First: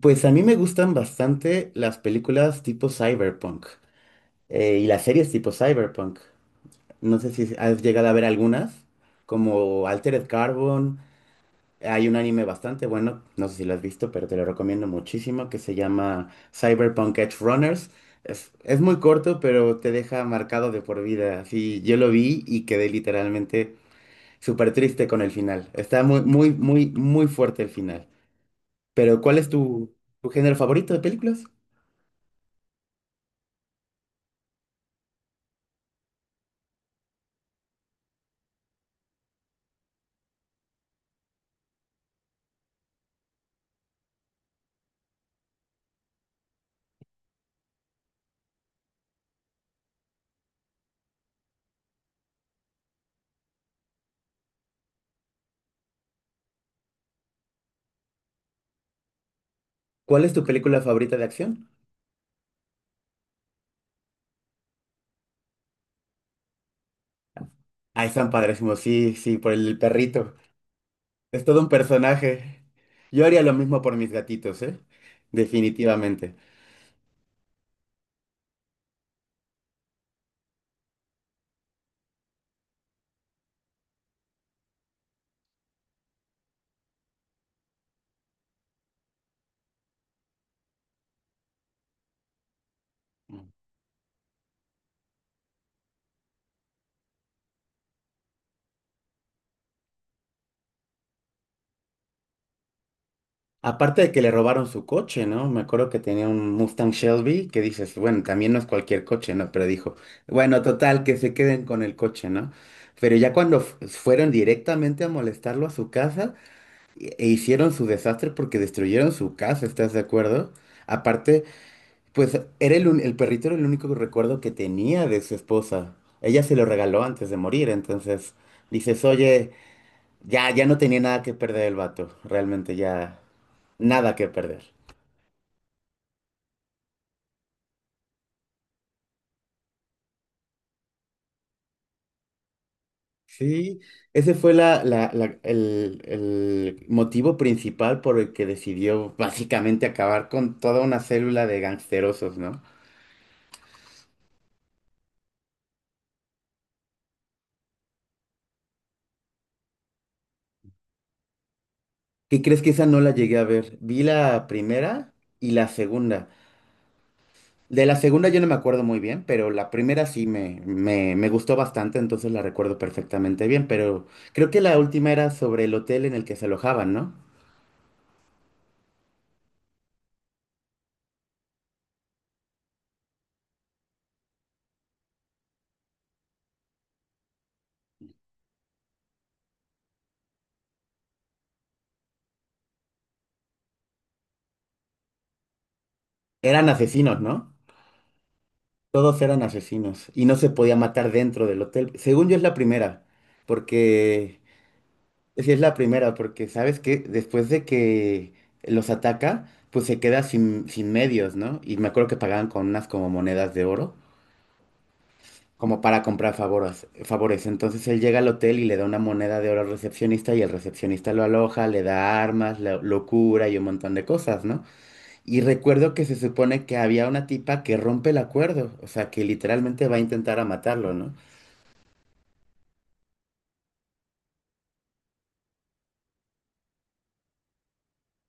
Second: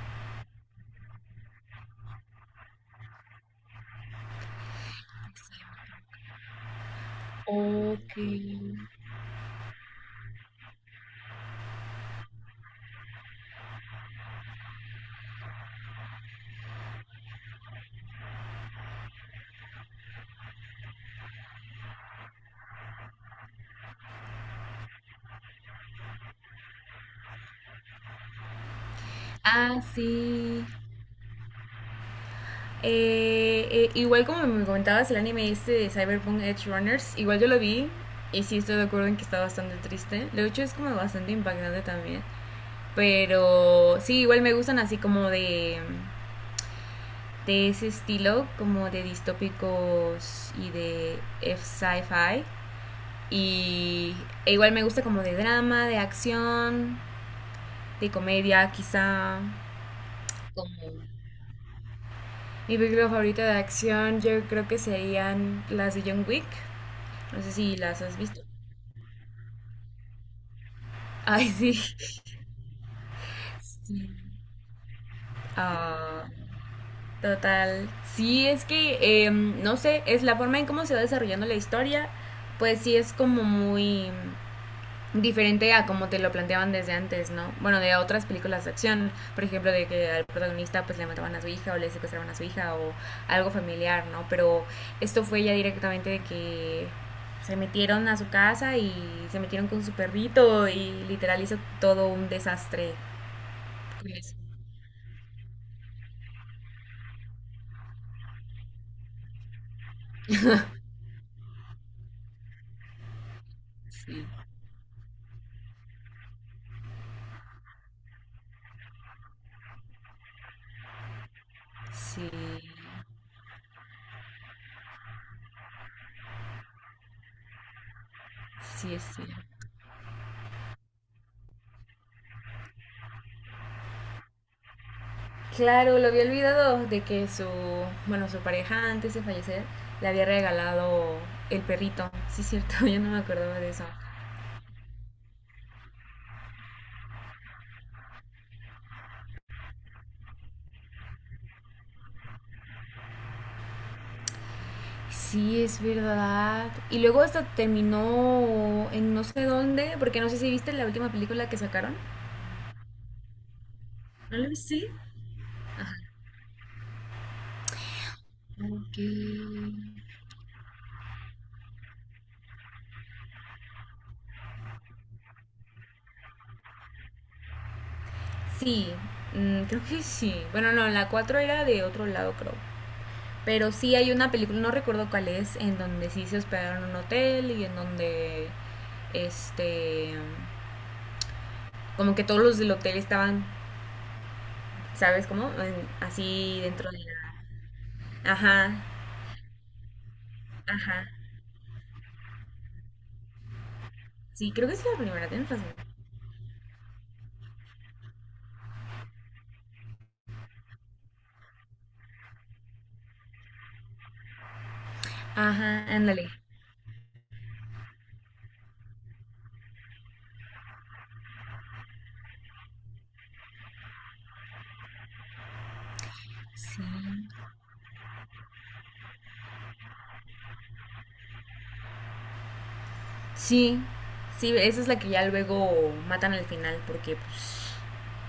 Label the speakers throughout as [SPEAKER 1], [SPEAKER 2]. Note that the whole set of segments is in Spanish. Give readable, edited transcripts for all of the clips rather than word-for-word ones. [SPEAKER 1] Pues a mí me gustan bastante las películas tipo cyberpunk, y las series tipo cyberpunk. No sé si has llegado a
[SPEAKER 2] Ok.
[SPEAKER 1] ver algunas, como Altered Carbon. Hay un anime bastante bueno, no sé si lo has visto, pero te lo recomiendo muchísimo, que se llama Cyberpunk Edge Runners. Es muy corto, pero te deja marcado de por vida. Así, yo lo vi y quedé literalmente súper triste con el final. Está muy, muy, muy, muy fuerte el final. Pero ¿cuál es
[SPEAKER 2] Ah,
[SPEAKER 1] tu género
[SPEAKER 2] sí.
[SPEAKER 1] favorito de películas?
[SPEAKER 2] Igual como me comentabas, el anime este de Cyberpunk Edge Runners, igual yo lo vi y sí estoy de acuerdo en que está bastante triste. Lo hecho es como bastante impactante también. Pero sí, igual me gustan así como de ese estilo, como de distópicos y de F sci-fi. Y igual me gusta como de drama, de acción, de comedia quizá.
[SPEAKER 1] ¿Cuál es tu película
[SPEAKER 2] Como
[SPEAKER 1] favorita de acción?
[SPEAKER 2] Mi película favorita de acción yo creo que serían las de John Wick. No sé si las
[SPEAKER 1] Ah,
[SPEAKER 2] has
[SPEAKER 1] están
[SPEAKER 2] visto.
[SPEAKER 1] padrísimos, sí, sí, por el perrito. Es
[SPEAKER 2] Ay,
[SPEAKER 1] todo un
[SPEAKER 2] sí.
[SPEAKER 1] personaje. Yo haría lo mismo por
[SPEAKER 2] Sí.
[SPEAKER 1] mis gatitos, ¿eh?
[SPEAKER 2] Ah,
[SPEAKER 1] Definitivamente.
[SPEAKER 2] total. Sí, es que, no sé, es la forma en cómo se va desarrollando la historia, pues sí es como muy diferente a como te lo planteaban desde antes, ¿no? Bueno, de otras películas de acción, por ejemplo, de que al protagonista pues le mataban a su hija o le secuestraban a su hija o algo familiar, ¿no? Pero esto fue ya directamente de que se metieron a su casa y se metieron con su perrito y literal hizo todo un desastre.
[SPEAKER 1] Aparte de que le
[SPEAKER 2] Pues,
[SPEAKER 1] robaron su coche, ¿no? Me acuerdo que tenía un Mustang Shelby que dices, bueno, también no es cualquier coche, ¿no? Pero dijo, bueno, total, que se queden con el coche, ¿no? Pero ya cuando
[SPEAKER 2] sí,
[SPEAKER 1] fueron directamente a molestarlo a su casa e hicieron su desastre porque destruyeron su casa, ¿estás de acuerdo? Aparte.
[SPEAKER 2] sí,
[SPEAKER 1] Pues era el perrito era el único recuerdo que tenía de su esposa. Ella se lo regaló antes de morir, entonces
[SPEAKER 2] sí,
[SPEAKER 1] dices,
[SPEAKER 2] sí.
[SPEAKER 1] oye, ya no tenía nada que perder el vato, realmente ya nada que perder.
[SPEAKER 2] Claro, lo había olvidado de que su, bueno, su pareja antes de fallecer le había regalado el perrito. Sí, es cierto, yo no me acordaba de
[SPEAKER 1] Sí,
[SPEAKER 2] eso.
[SPEAKER 1] ese fue el motivo principal por el que decidió básicamente acabar con toda una célula de gangsterosos, ¿no?
[SPEAKER 2] Sí, es verdad. Y luego hasta terminó en no sé dónde, porque no sé si viste la última película que sacaron.
[SPEAKER 1] ¿Qué crees que esa no la llegué a ver? Vi
[SPEAKER 2] ¿No
[SPEAKER 1] la
[SPEAKER 2] lo viste?
[SPEAKER 1] primera y la segunda. De la segunda yo no me acuerdo
[SPEAKER 2] Ok.
[SPEAKER 1] muy bien, pero la primera sí me gustó bastante, entonces la recuerdo perfectamente bien, pero creo que la última era sobre el hotel en el que se alojaban, ¿no?
[SPEAKER 2] Sí, mm, creo que sí. Bueno, no, en la 4 era de otro lado, creo. Pero sí hay una película, no recuerdo cuál es, en donde sí se hospedaron en un hotel y en donde, este, como que todos los del hotel estaban, ¿sabes cómo? Así
[SPEAKER 1] Eran
[SPEAKER 2] dentro de
[SPEAKER 1] asesinos, ¿no?
[SPEAKER 2] la... Ajá,
[SPEAKER 1] Todos eran asesinos y no se podía
[SPEAKER 2] ajá.
[SPEAKER 1] matar dentro del hotel. Según yo es la primera, porque
[SPEAKER 2] Sí, creo que es la primera,
[SPEAKER 1] pues
[SPEAKER 2] tienes
[SPEAKER 1] sí es la
[SPEAKER 2] razón.
[SPEAKER 1] primera, porque sabes que después de que los ataca, pues se queda sin medios, ¿no? Y me acuerdo que pagaban con unas como monedas de oro, como
[SPEAKER 2] Ajá,
[SPEAKER 1] para
[SPEAKER 2] ándale.
[SPEAKER 1] comprar favores, favores. Entonces él llega al hotel y le da una moneda de oro al recepcionista y el recepcionista lo aloja, le da armas, lo cura y un montón de cosas, ¿no? Y recuerdo que se supone que
[SPEAKER 2] Sí.
[SPEAKER 1] había una tipa que rompe el acuerdo, o sea, que literalmente va a intentar a matarlo, ¿no?
[SPEAKER 2] Sí, sí, esa es la que ya luego matan al final porque pues,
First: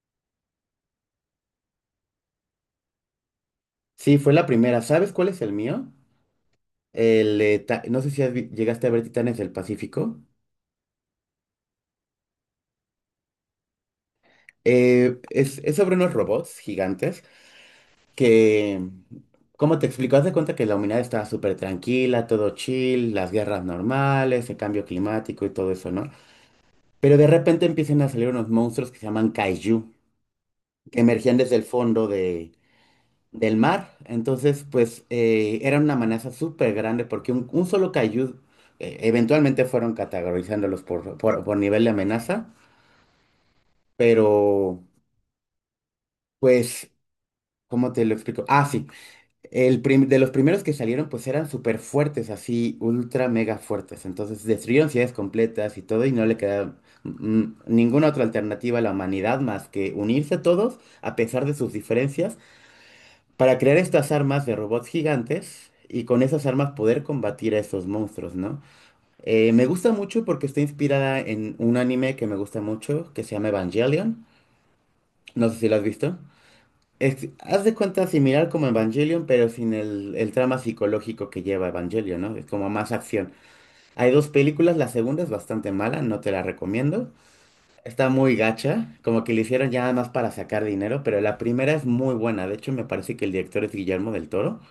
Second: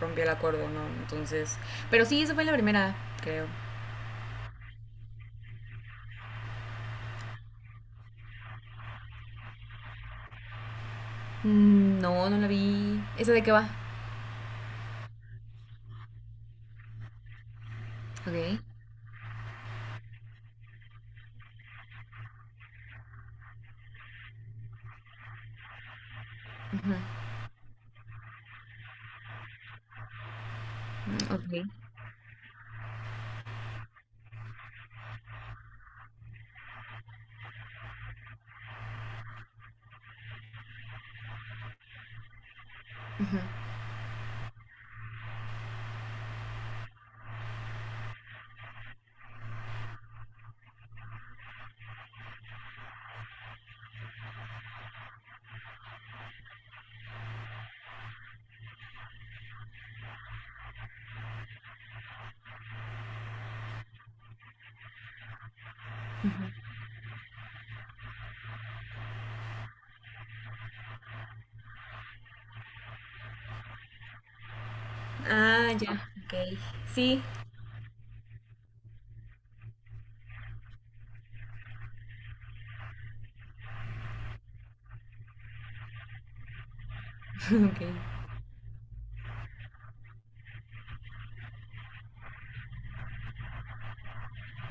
[SPEAKER 2] rompió el acuerdo, ¿no? Entonces... Pero sí, esa fue la primera, creo.
[SPEAKER 1] Sí, fue la primera. ¿Sabes cuál es el mío? No sé si llegaste a ver Titanes del Pacífico.
[SPEAKER 2] Mm, no, no la vi. ¿Esa de qué va?
[SPEAKER 1] Es sobre unos robots gigantes
[SPEAKER 2] Ok.
[SPEAKER 1] que, ¿cómo te explico? Haz de cuenta que la humanidad estaba súper tranquila, todo chill, las guerras normales, el cambio climático y todo eso, ¿no?
[SPEAKER 2] Ujú,
[SPEAKER 1] Pero de repente empiezan a salir unos monstruos que se llaman kaiju, que emergían
[SPEAKER 2] ok,
[SPEAKER 1] desde el fondo del mar. Entonces, pues, era una amenaza súper grande porque un solo kaiju, eventualmente fueron categorizándolos por nivel de amenaza,
[SPEAKER 2] ujú,
[SPEAKER 1] pero, pues, ¿cómo te lo explico? Ah, sí. De los primeros que salieron, pues eran súper fuertes, así, ultra mega fuertes. Entonces destruyeron ciudades completas y todo, y no le quedaba ninguna otra alternativa a la humanidad más que unirse todos, a pesar de sus diferencias, para crear estas armas de robots gigantes y con
[SPEAKER 2] ujú.
[SPEAKER 1] esas armas poder combatir a esos monstruos, ¿no? Me gusta mucho porque está inspirada en un anime que me gusta mucho, que se llama Evangelion. No sé si
[SPEAKER 2] Ah,
[SPEAKER 1] lo has
[SPEAKER 2] ya,
[SPEAKER 1] visto.
[SPEAKER 2] ok. Sí,
[SPEAKER 1] Haz de cuenta similar como Evangelion, pero sin el trama psicológico que lleva Evangelion, ¿no? Es como más acción. Hay dos películas, la segunda es bastante mala, no te la recomiendo.
[SPEAKER 2] ok.
[SPEAKER 1] Está muy gacha, como que le hicieron ya nada más para sacar dinero, pero la primera es muy buena. De hecho, me parece que el director es Guillermo del Toro.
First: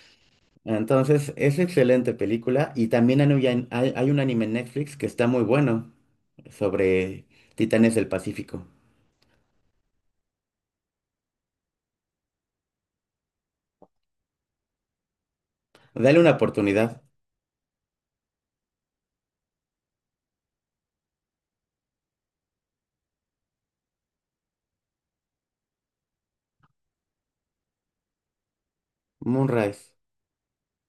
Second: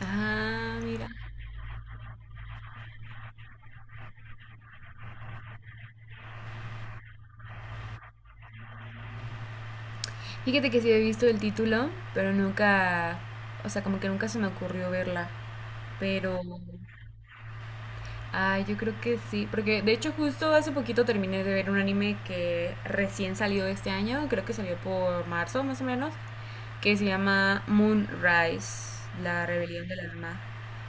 [SPEAKER 2] Ah, mira.
[SPEAKER 1] Entonces, es excelente película. Y también hay un anime en Netflix que está muy bueno sobre Titanes del Pacífico.
[SPEAKER 2] Fíjate que sí he visto el título, pero nunca, o sea, como que nunca se me ocurrió verla.
[SPEAKER 1] Dale una
[SPEAKER 2] Pero,
[SPEAKER 1] oportunidad.
[SPEAKER 2] ah, yo creo que sí, porque de hecho justo hace poquito terminé de ver un anime que recién salió este año, creo que salió por marzo más o menos, que se llama Moonrise, la
[SPEAKER 1] Moonrise.
[SPEAKER 2] rebelión de la luna.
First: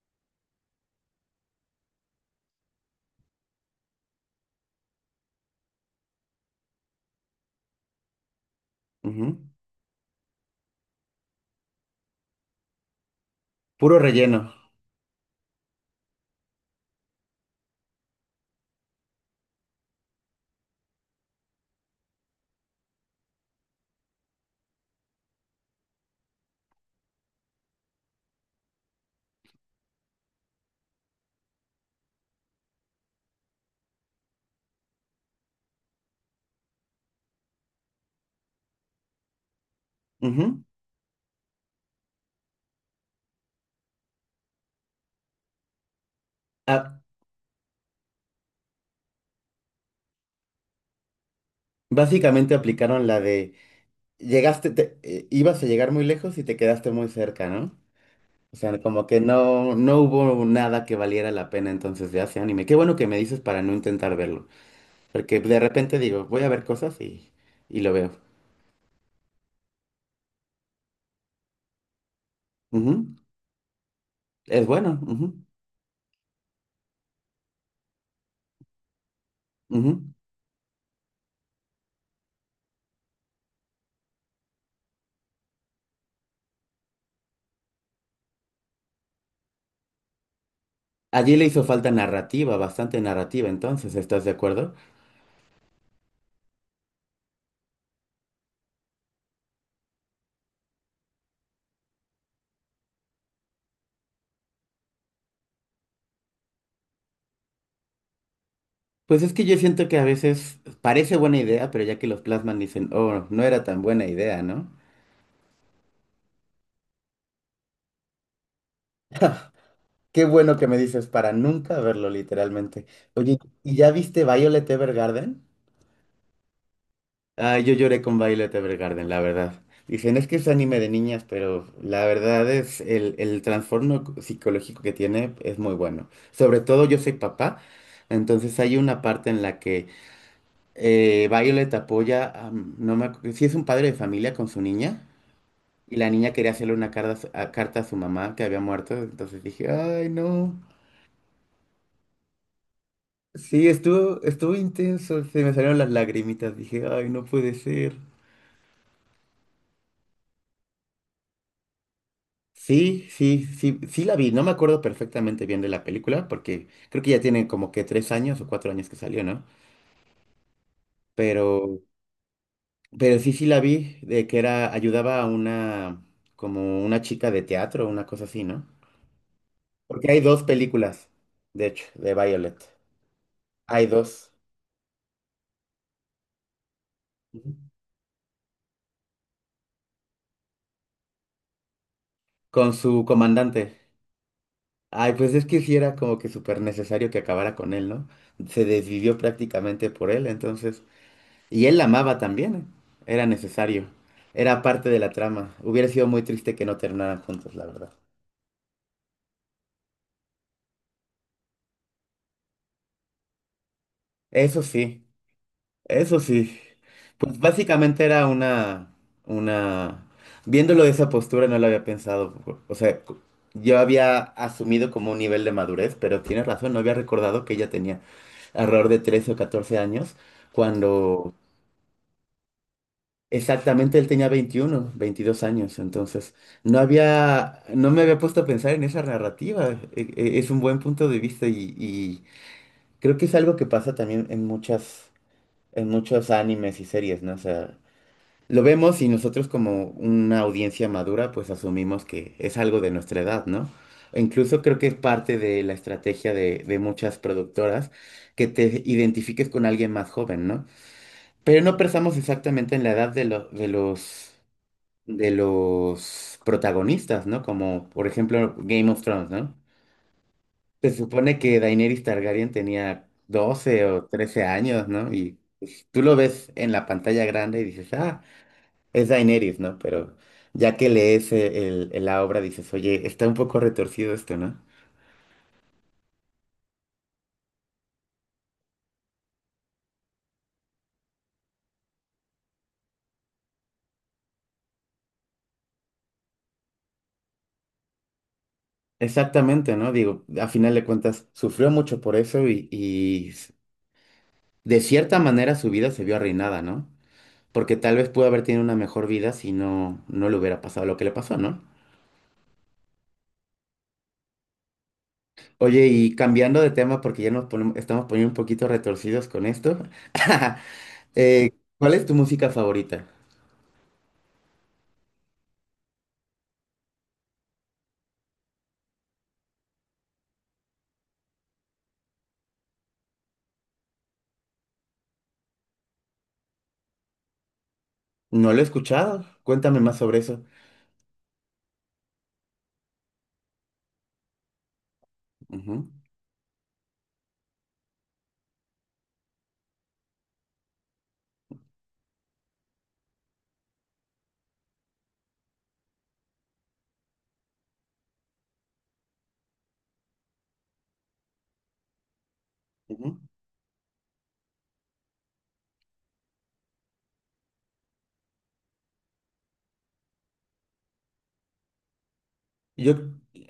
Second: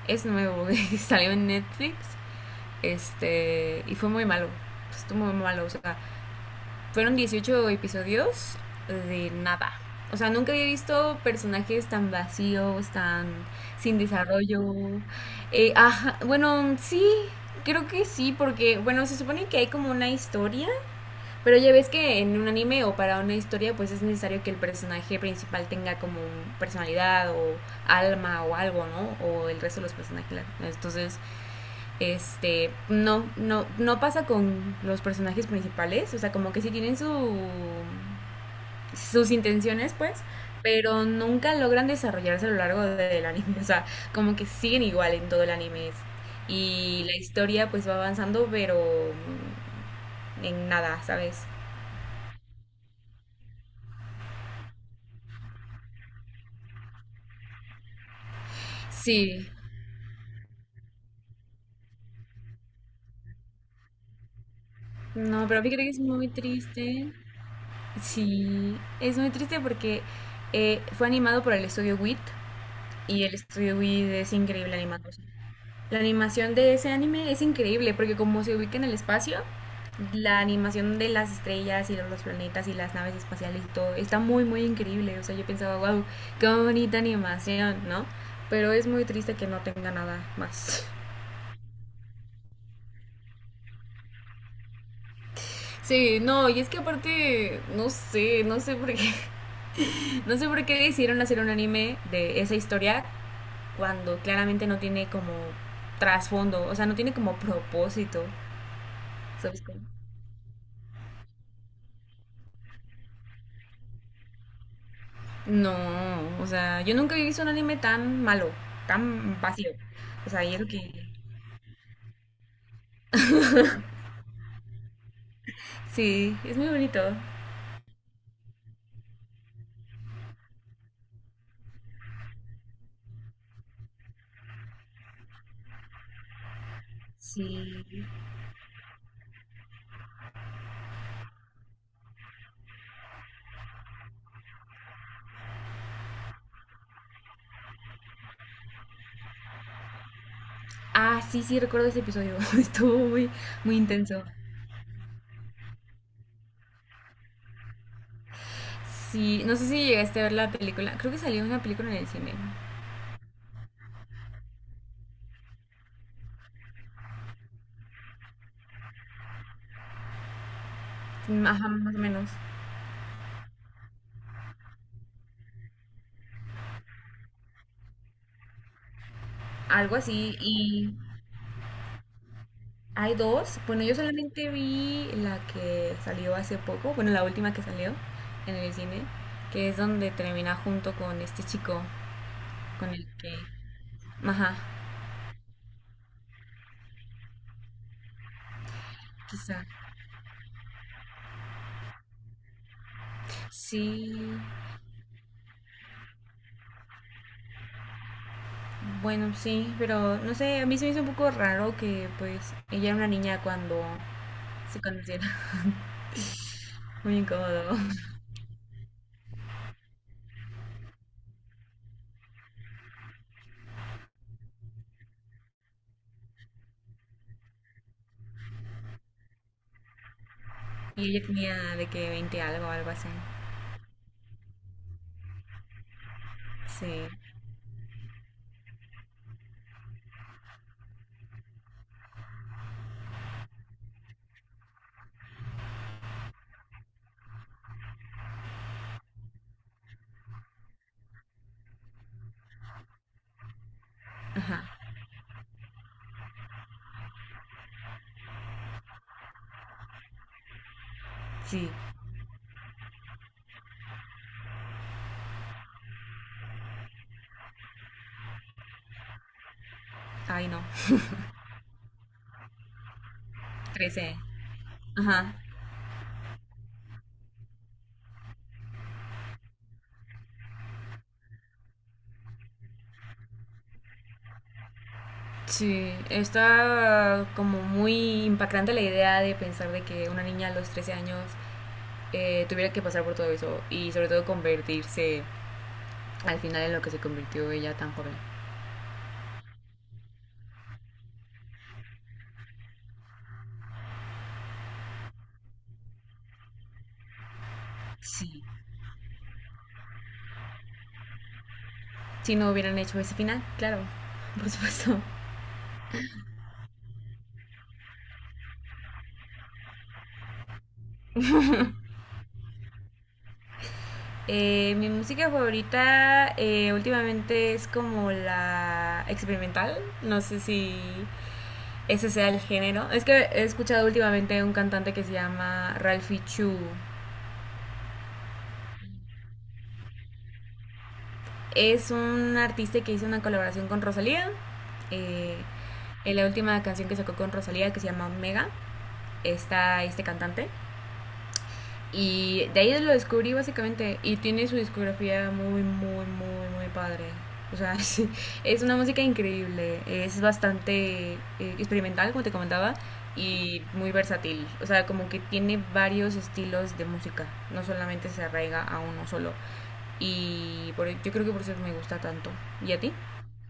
[SPEAKER 2] Es nuevo, salió en Netflix. Este, y fue muy malo. Estuvo muy malo. O sea, fueron 18 episodios de
[SPEAKER 1] Ujú.
[SPEAKER 2] nada. O sea, nunca había visto personajes tan vacíos, tan sin
[SPEAKER 1] Puro relleno.
[SPEAKER 2] desarrollo. Ajá, bueno, sí, creo que sí, porque, bueno, se supone que hay como una historia, pero ya ves que en un anime o para una historia, pues es necesario que el personaje principal tenga como personalidad o alma o algo, ¿no? O el resto de los personajes. Entonces, este, no, no, no pasa con los personajes principales, o sea, como que sí tienen su, sus intenciones, pues,
[SPEAKER 1] Ujú.
[SPEAKER 2] pero nunca logran desarrollarse a lo largo del anime, o sea, como que siguen igual en todo el anime.
[SPEAKER 1] Ah,
[SPEAKER 2] Y la historia pues va avanzando, pero en nada, ¿sabes?
[SPEAKER 1] básicamente aplicaron la de ibas a llegar muy lejos y te quedaste muy cerca, ¿no? O sea, como que
[SPEAKER 2] Sí,
[SPEAKER 1] no hubo nada que valiera la pena entonces de ese anime. Qué bueno que me dices para no intentar verlo, porque
[SPEAKER 2] no,
[SPEAKER 1] de
[SPEAKER 2] pero fíjate que
[SPEAKER 1] repente
[SPEAKER 2] es
[SPEAKER 1] digo,
[SPEAKER 2] muy
[SPEAKER 1] voy a ver cosas
[SPEAKER 2] triste.
[SPEAKER 1] y lo veo.
[SPEAKER 2] Sí, es muy triste porque fue animado por el estudio WIT
[SPEAKER 1] Ujú.
[SPEAKER 2] y el estudio WIT es
[SPEAKER 1] Es
[SPEAKER 2] increíble
[SPEAKER 1] bueno.
[SPEAKER 2] animando. La animación de ese anime es increíble porque como se ubica en el espacio,
[SPEAKER 1] Ujú, ujú.
[SPEAKER 2] la animación de las estrellas y los planetas y las naves espaciales y todo está muy muy increíble. O sea, yo pensaba, wow, qué bonita animación, ¿no? Pero es muy triste que no tenga nada más.
[SPEAKER 1] Allí le hizo falta narrativa, bastante narrativa, entonces, ¿estás de acuerdo?
[SPEAKER 2] Sí, no, y es que aparte, no sé, no sé por qué. No sé por qué decidieron hacer un anime de esa historia cuando claramente no tiene como trasfondo, o sea, no tiene como propósito,
[SPEAKER 1] Pues es que yo
[SPEAKER 2] ¿sabes cómo?
[SPEAKER 1] siento que a veces parece buena idea, pero ya que los plasman dicen, oh, no era tan buena idea, ¿no?
[SPEAKER 2] No, o sea, yo nunca había visto un anime tan malo, tan vacío.
[SPEAKER 1] Qué
[SPEAKER 2] O sea,
[SPEAKER 1] bueno
[SPEAKER 2] y eso
[SPEAKER 1] que me
[SPEAKER 2] que...
[SPEAKER 1] dices para nunca verlo, literalmente. Oye, ¿y ya viste Violet Evergarden?
[SPEAKER 2] Sí, es muy bonito.
[SPEAKER 1] Ah, yo lloré con Violet Evergarden, la verdad. Dicen, es que es anime de niñas, pero la verdad es el trastorno psicológico que tiene es muy bueno. Sobre todo yo soy
[SPEAKER 2] Sí.
[SPEAKER 1] papá, entonces hay una parte en la que Violet apoya, a- no me acu- sí es un padre de familia con su niña, y la niña quería hacerle una carta a su carta a su mamá que había muerto, entonces dije, ay, no.
[SPEAKER 2] Ah, sí, sí, recuerdo ese episodio. Estuvo muy,
[SPEAKER 1] Sí,
[SPEAKER 2] muy
[SPEAKER 1] estuvo,
[SPEAKER 2] intenso.
[SPEAKER 1] estuvo intenso, se me salieron las lagrimitas, dije, ay, no puede ser.
[SPEAKER 2] Sí, no sé si llegaste a ver la película. Creo que salió una película en el cine.
[SPEAKER 1] Sí, sí, sí, sí la vi, no me acuerdo perfectamente bien de la película, porque creo que ya tiene como que 3 años o 4 años que salió, ¿no?
[SPEAKER 2] Ajá,
[SPEAKER 1] Pero,
[SPEAKER 2] más o menos.
[SPEAKER 1] pero sí, sí la vi, de que era, ayudaba a una, como una chica de teatro, una cosa así, ¿no?
[SPEAKER 2] Algo
[SPEAKER 1] Porque hay
[SPEAKER 2] así.
[SPEAKER 1] dos
[SPEAKER 2] Y
[SPEAKER 1] películas, de hecho, de Violet.
[SPEAKER 2] hay dos. Bueno,
[SPEAKER 1] Hay
[SPEAKER 2] yo
[SPEAKER 1] dos.
[SPEAKER 2] solamente vi la que salió hace poco. Bueno, la última
[SPEAKER 1] Ujú.
[SPEAKER 2] que salió en el cine. Que es donde termina junto con este chico
[SPEAKER 1] Con
[SPEAKER 2] con
[SPEAKER 1] su
[SPEAKER 2] el que...
[SPEAKER 1] comandante.
[SPEAKER 2] Ajá.
[SPEAKER 1] Ay, pues es que sí era como que súper necesario que acabara con él, ¿no? Se desvivió
[SPEAKER 2] Quizá.
[SPEAKER 1] prácticamente por él, entonces. Y él la amaba también, ¿eh? Era necesario.
[SPEAKER 2] Sí,
[SPEAKER 1] Era parte de la trama. Hubiera sido muy triste que no terminaran juntos, la verdad.
[SPEAKER 2] bueno, sí, pero no sé, a mí se me hizo un poco raro que pues ella era una niña cuando
[SPEAKER 1] Eso
[SPEAKER 2] se
[SPEAKER 1] sí,
[SPEAKER 2] conocieron.
[SPEAKER 1] eso sí.
[SPEAKER 2] Muy
[SPEAKER 1] Pues
[SPEAKER 2] incómodo.
[SPEAKER 1] básicamente era una... Viéndolo de esa postura no lo había pensado. O sea, yo había asumido como un nivel de madurez, pero tienes razón, no había recordado que ella tenía alrededor de 13 o 14 años
[SPEAKER 2] Y ella
[SPEAKER 1] cuando.
[SPEAKER 2] tenía de que 20 algo, algo así.
[SPEAKER 1] Exactamente, él tenía 21, 22 años, entonces no
[SPEAKER 2] Sí,
[SPEAKER 1] había, no me había puesto a pensar en esa narrativa. Es un buen punto de vista y creo que es algo que pasa también en muchos animes y series, ¿no? O sea, lo vemos y nosotros como una audiencia madura, pues asumimos que es algo de nuestra edad, ¿no? E
[SPEAKER 2] ajá,
[SPEAKER 1] incluso creo que es parte de la estrategia de muchas productoras que te identifiques con alguien más joven, ¿no? Pero
[SPEAKER 2] sí.
[SPEAKER 1] no pensamos exactamente en la edad de los protagonistas, ¿no? Como por ejemplo Game of Thrones, ¿no?
[SPEAKER 2] Ay, no,
[SPEAKER 1] Se supone que Daenerys Targaryen tenía 12 o
[SPEAKER 2] trece.
[SPEAKER 1] 13 años, ¿no?
[SPEAKER 2] Ajá.
[SPEAKER 1] Y pues, tú lo ves en la pantalla grande y dices, ah, es Daenerys, ¿no? Pero ya que lees la obra dices, oye, está un poco retorcido esto, ¿no?
[SPEAKER 2] Sí, está como muy impactante la idea de pensar de que una niña a los 13 años tuviera que pasar por todo eso y sobre todo convertirse al final en lo que se convirtió ella tan joven.
[SPEAKER 1] Exactamente, ¿no? Digo, a final de cuentas, sufrió mucho por eso y de cierta manera su vida se vio arruinada, ¿no? Porque tal vez pudo haber
[SPEAKER 2] Sí.
[SPEAKER 1] tenido una mejor vida si no le hubiera pasado lo que le pasó, ¿no?
[SPEAKER 2] Si no hubieran hecho ese final, claro, por supuesto.
[SPEAKER 1] Oye, y cambiando de tema, porque ya nos estamos poniendo un poquito retorcidos con esto, eh, ¿cuál es tu música favorita?
[SPEAKER 2] Mi música favorita últimamente es como la experimental, no sé si ese sea el género. Es que he escuchado últimamente un cantante que se llama Ralphie Chu.
[SPEAKER 1] No lo he escuchado, cuéntame más sobre eso.
[SPEAKER 2] Es un artista que hizo una colaboración con Rosalía. Eh,
[SPEAKER 1] Ujú,
[SPEAKER 2] en la última canción que sacó con Rosalía, que se llama Omega, está este cantante. Y de ahí lo descubrí básicamente. Y tiene su discografía muy, muy, muy, muy padre. O sea, es una música increíble. Es bastante experimental, como te comentaba,
[SPEAKER 1] ujú.
[SPEAKER 2] y muy versátil. O sea, como que tiene varios estilos de música. No solamente se arraiga a uno solo. Y por, yo creo que por eso me gusta tanto. ¿Y a ti?
[SPEAKER 1] Yo,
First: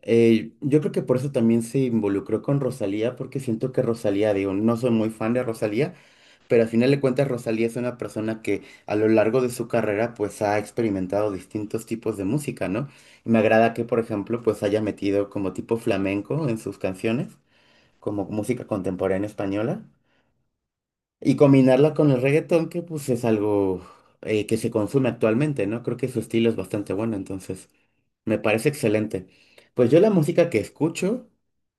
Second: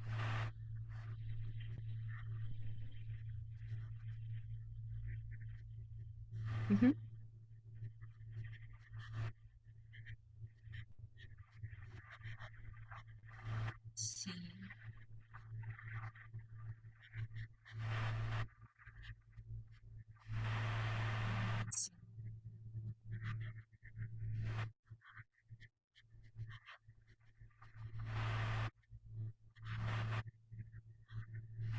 [SPEAKER 1] yo creo que por eso también se involucró con Rosalía, porque siento que Rosalía, digo, no soy muy fan de Rosalía, pero al final
[SPEAKER 2] Ujú.
[SPEAKER 1] de cuentas Rosalía es una persona que a lo largo de su carrera pues ha experimentado distintos tipos de música, ¿no? Y me agrada que, por
[SPEAKER 2] Sí.
[SPEAKER 1] ejemplo, pues haya metido como tipo flamenco en sus canciones, como música contemporánea española y combinarla con el reggaetón, que pues es algo que se consume actualmente, ¿no? Creo que su estilo es bastante bueno, entonces me parece excelente. Pues yo la música que escucho,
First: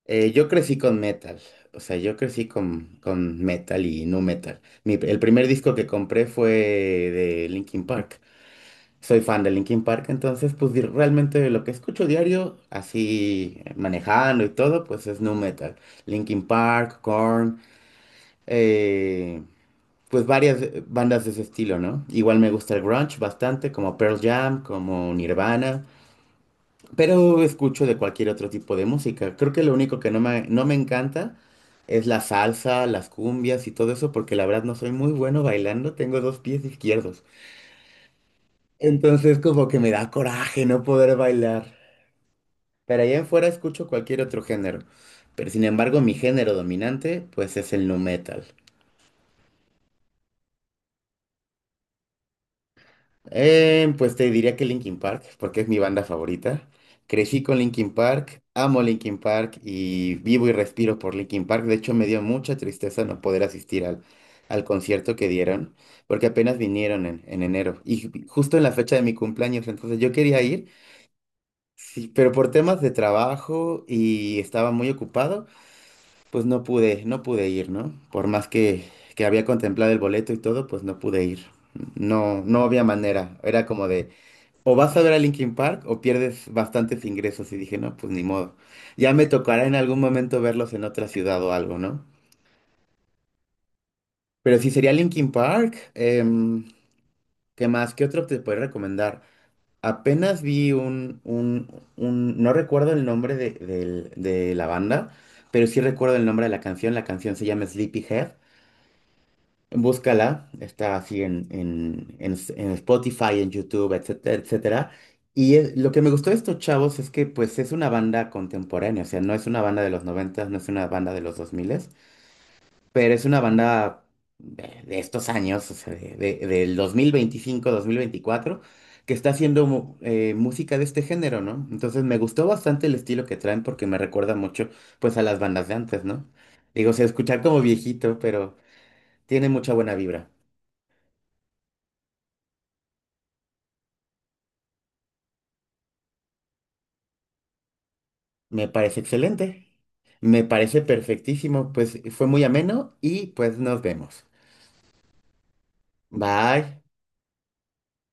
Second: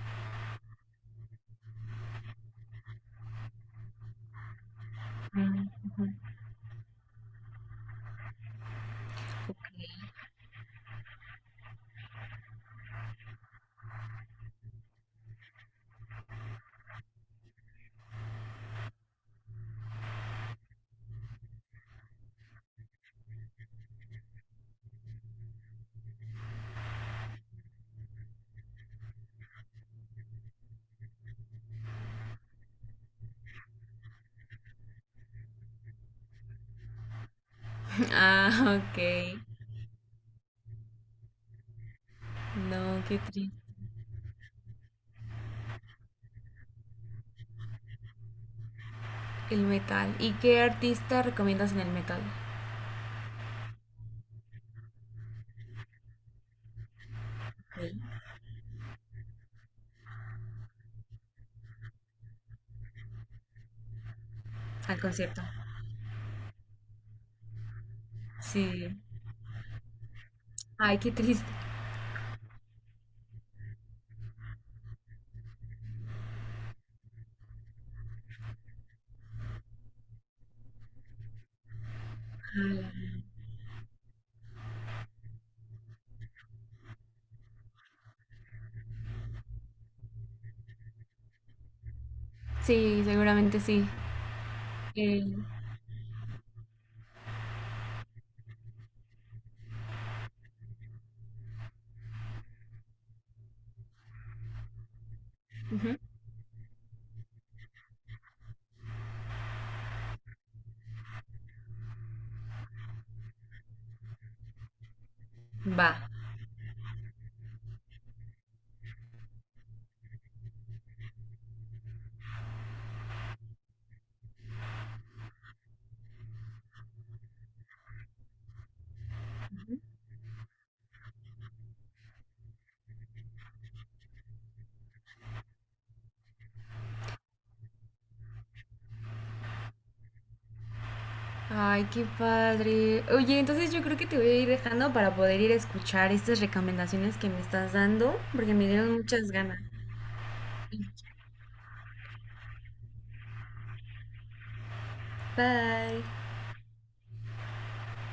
[SPEAKER 1] yo crecí con metal, o sea, yo crecí con metal y nu metal. El primer
[SPEAKER 2] Mm,
[SPEAKER 1] disco que
[SPEAKER 2] ujú.
[SPEAKER 1] compré fue de Linkin Park. Soy fan de Linkin Park, entonces pues realmente lo que escucho diario, así manejando y todo, pues es nu metal. Linkin Park, Korn, eh, pues varias bandas de ese estilo, ¿no? Igual me gusta el grunge bastante, como Pearl Jam, como Nirvana, pero escucho de cualquier otro tipo de música. Creo que lo único que no me encanta es la salsa, las cumbias y todo eso, porque la verdad no soy muy bueno bailando, tengo dos pies izquierdos.
[SPEAKER 2] Ah, ok.
[SPEAKER 1] Entonces como que me da coraje no poder bailar. Pero
[SPEAKER 2] No,
[SPEAKER 1] allá
[SPEAKER 2] qué
[SPEAKER 1] en fuera
[SPEAKER 2] triste.
[SPEAKER 1] escucho cualquier otro género. Pero sin embargo, mi género dominante, pues es el nu metal.
[SPEAKER 2] El metal. ¿Y qué artista recomiendas en el metal?
[SPEAKER 1] Pues te diría que Linkin Park, porque es mi banda favorita. Crecí con
[SPEAKER 2] Ok.
[SPEAKER 1] Linkin Park, amo Linkin Park y vivo y respiro por Linkin Park. De hecho, me dio mucha tristeza no poder asistir al
[SPEAKER 2] Al
[SPEAKER 1] concierto que
[SPEAKER 2] concierto.
[SPEAKER 1] dieron, porque apenas vinieron en enero y justo en la fecha
[SPEAKER 2] Sí.
[SPEAKER 1] de mi cumpleaños. Entonces yo quería ir,
[SPEAKER 2] Ay, qué triste.
[SPEAKER 1] sí, pero por temas de trabajo y estaba muy ocupado, pues no pude ir, ¿no? Por más que había contemplado el boleto y todo, pues no pude ir. No, no había
[SPEAKER 2] Ala.
[SPEAKER 1] manera. Era como de o vas a ver a Linkin Park o pierdes bastantes ingresos y dije, no, pues ni modo. Ya me tocará en algún momento verlos en otra ciudad o algo, ¿no?
[SPEAKER 2] Sí, seguramente sí.
[SPEAKER 1] Pero si sería
[SPEAKER 2] Eh,
[SPEAKER 1] Linkin Park, ¿qué más? ¿Qué otro te puedo recomendar? Apenas vi no recuerdo el nombre de la banda, pero sí
[SPEAKER 2] ujú.
[SPEAKER 1] recuerdo el nombre de la canción. La canción se llama Sleepyhead. Búscala, está así en Spotify, en YouTube, etcétera, etcétera. Y lo que
[SPEAKER 2] Va.
[SPEAKER 1] me gustó de estos chavos es que pues es una banda contemporánea, o sea, no es una banda de los 90, no es una banda de los dos miles, pero es una banda de- estos años, o sea, del 2025, 2024 que está haciendo música de este género, ¿no? Entonces me gustó bastante el estilo que traen porque me recuerda mucho pues a las bandas de antes, ¿no? Digo, o sea, escuchar como viejito, pero tiene mucha buena vibra.
[SPEAKER 2] Ay, qué padre. Oye, entonces yo creo que te voy a ir dejando para poder ir a escuchar estas recomendaciones que me estás dando, porque me
[SPEAKER 1] Me
[SPEAKER 2] dieron
[SPEAKER 1] parece
[SPEAKER 2] muchas ganas.
[SPEAKER 1] excelente. Me parece perfectísimo. Pues fue muy ameno y pues nos vemos.
[SPEAKER 2] Bye.
[SPEAKER 1] Bye.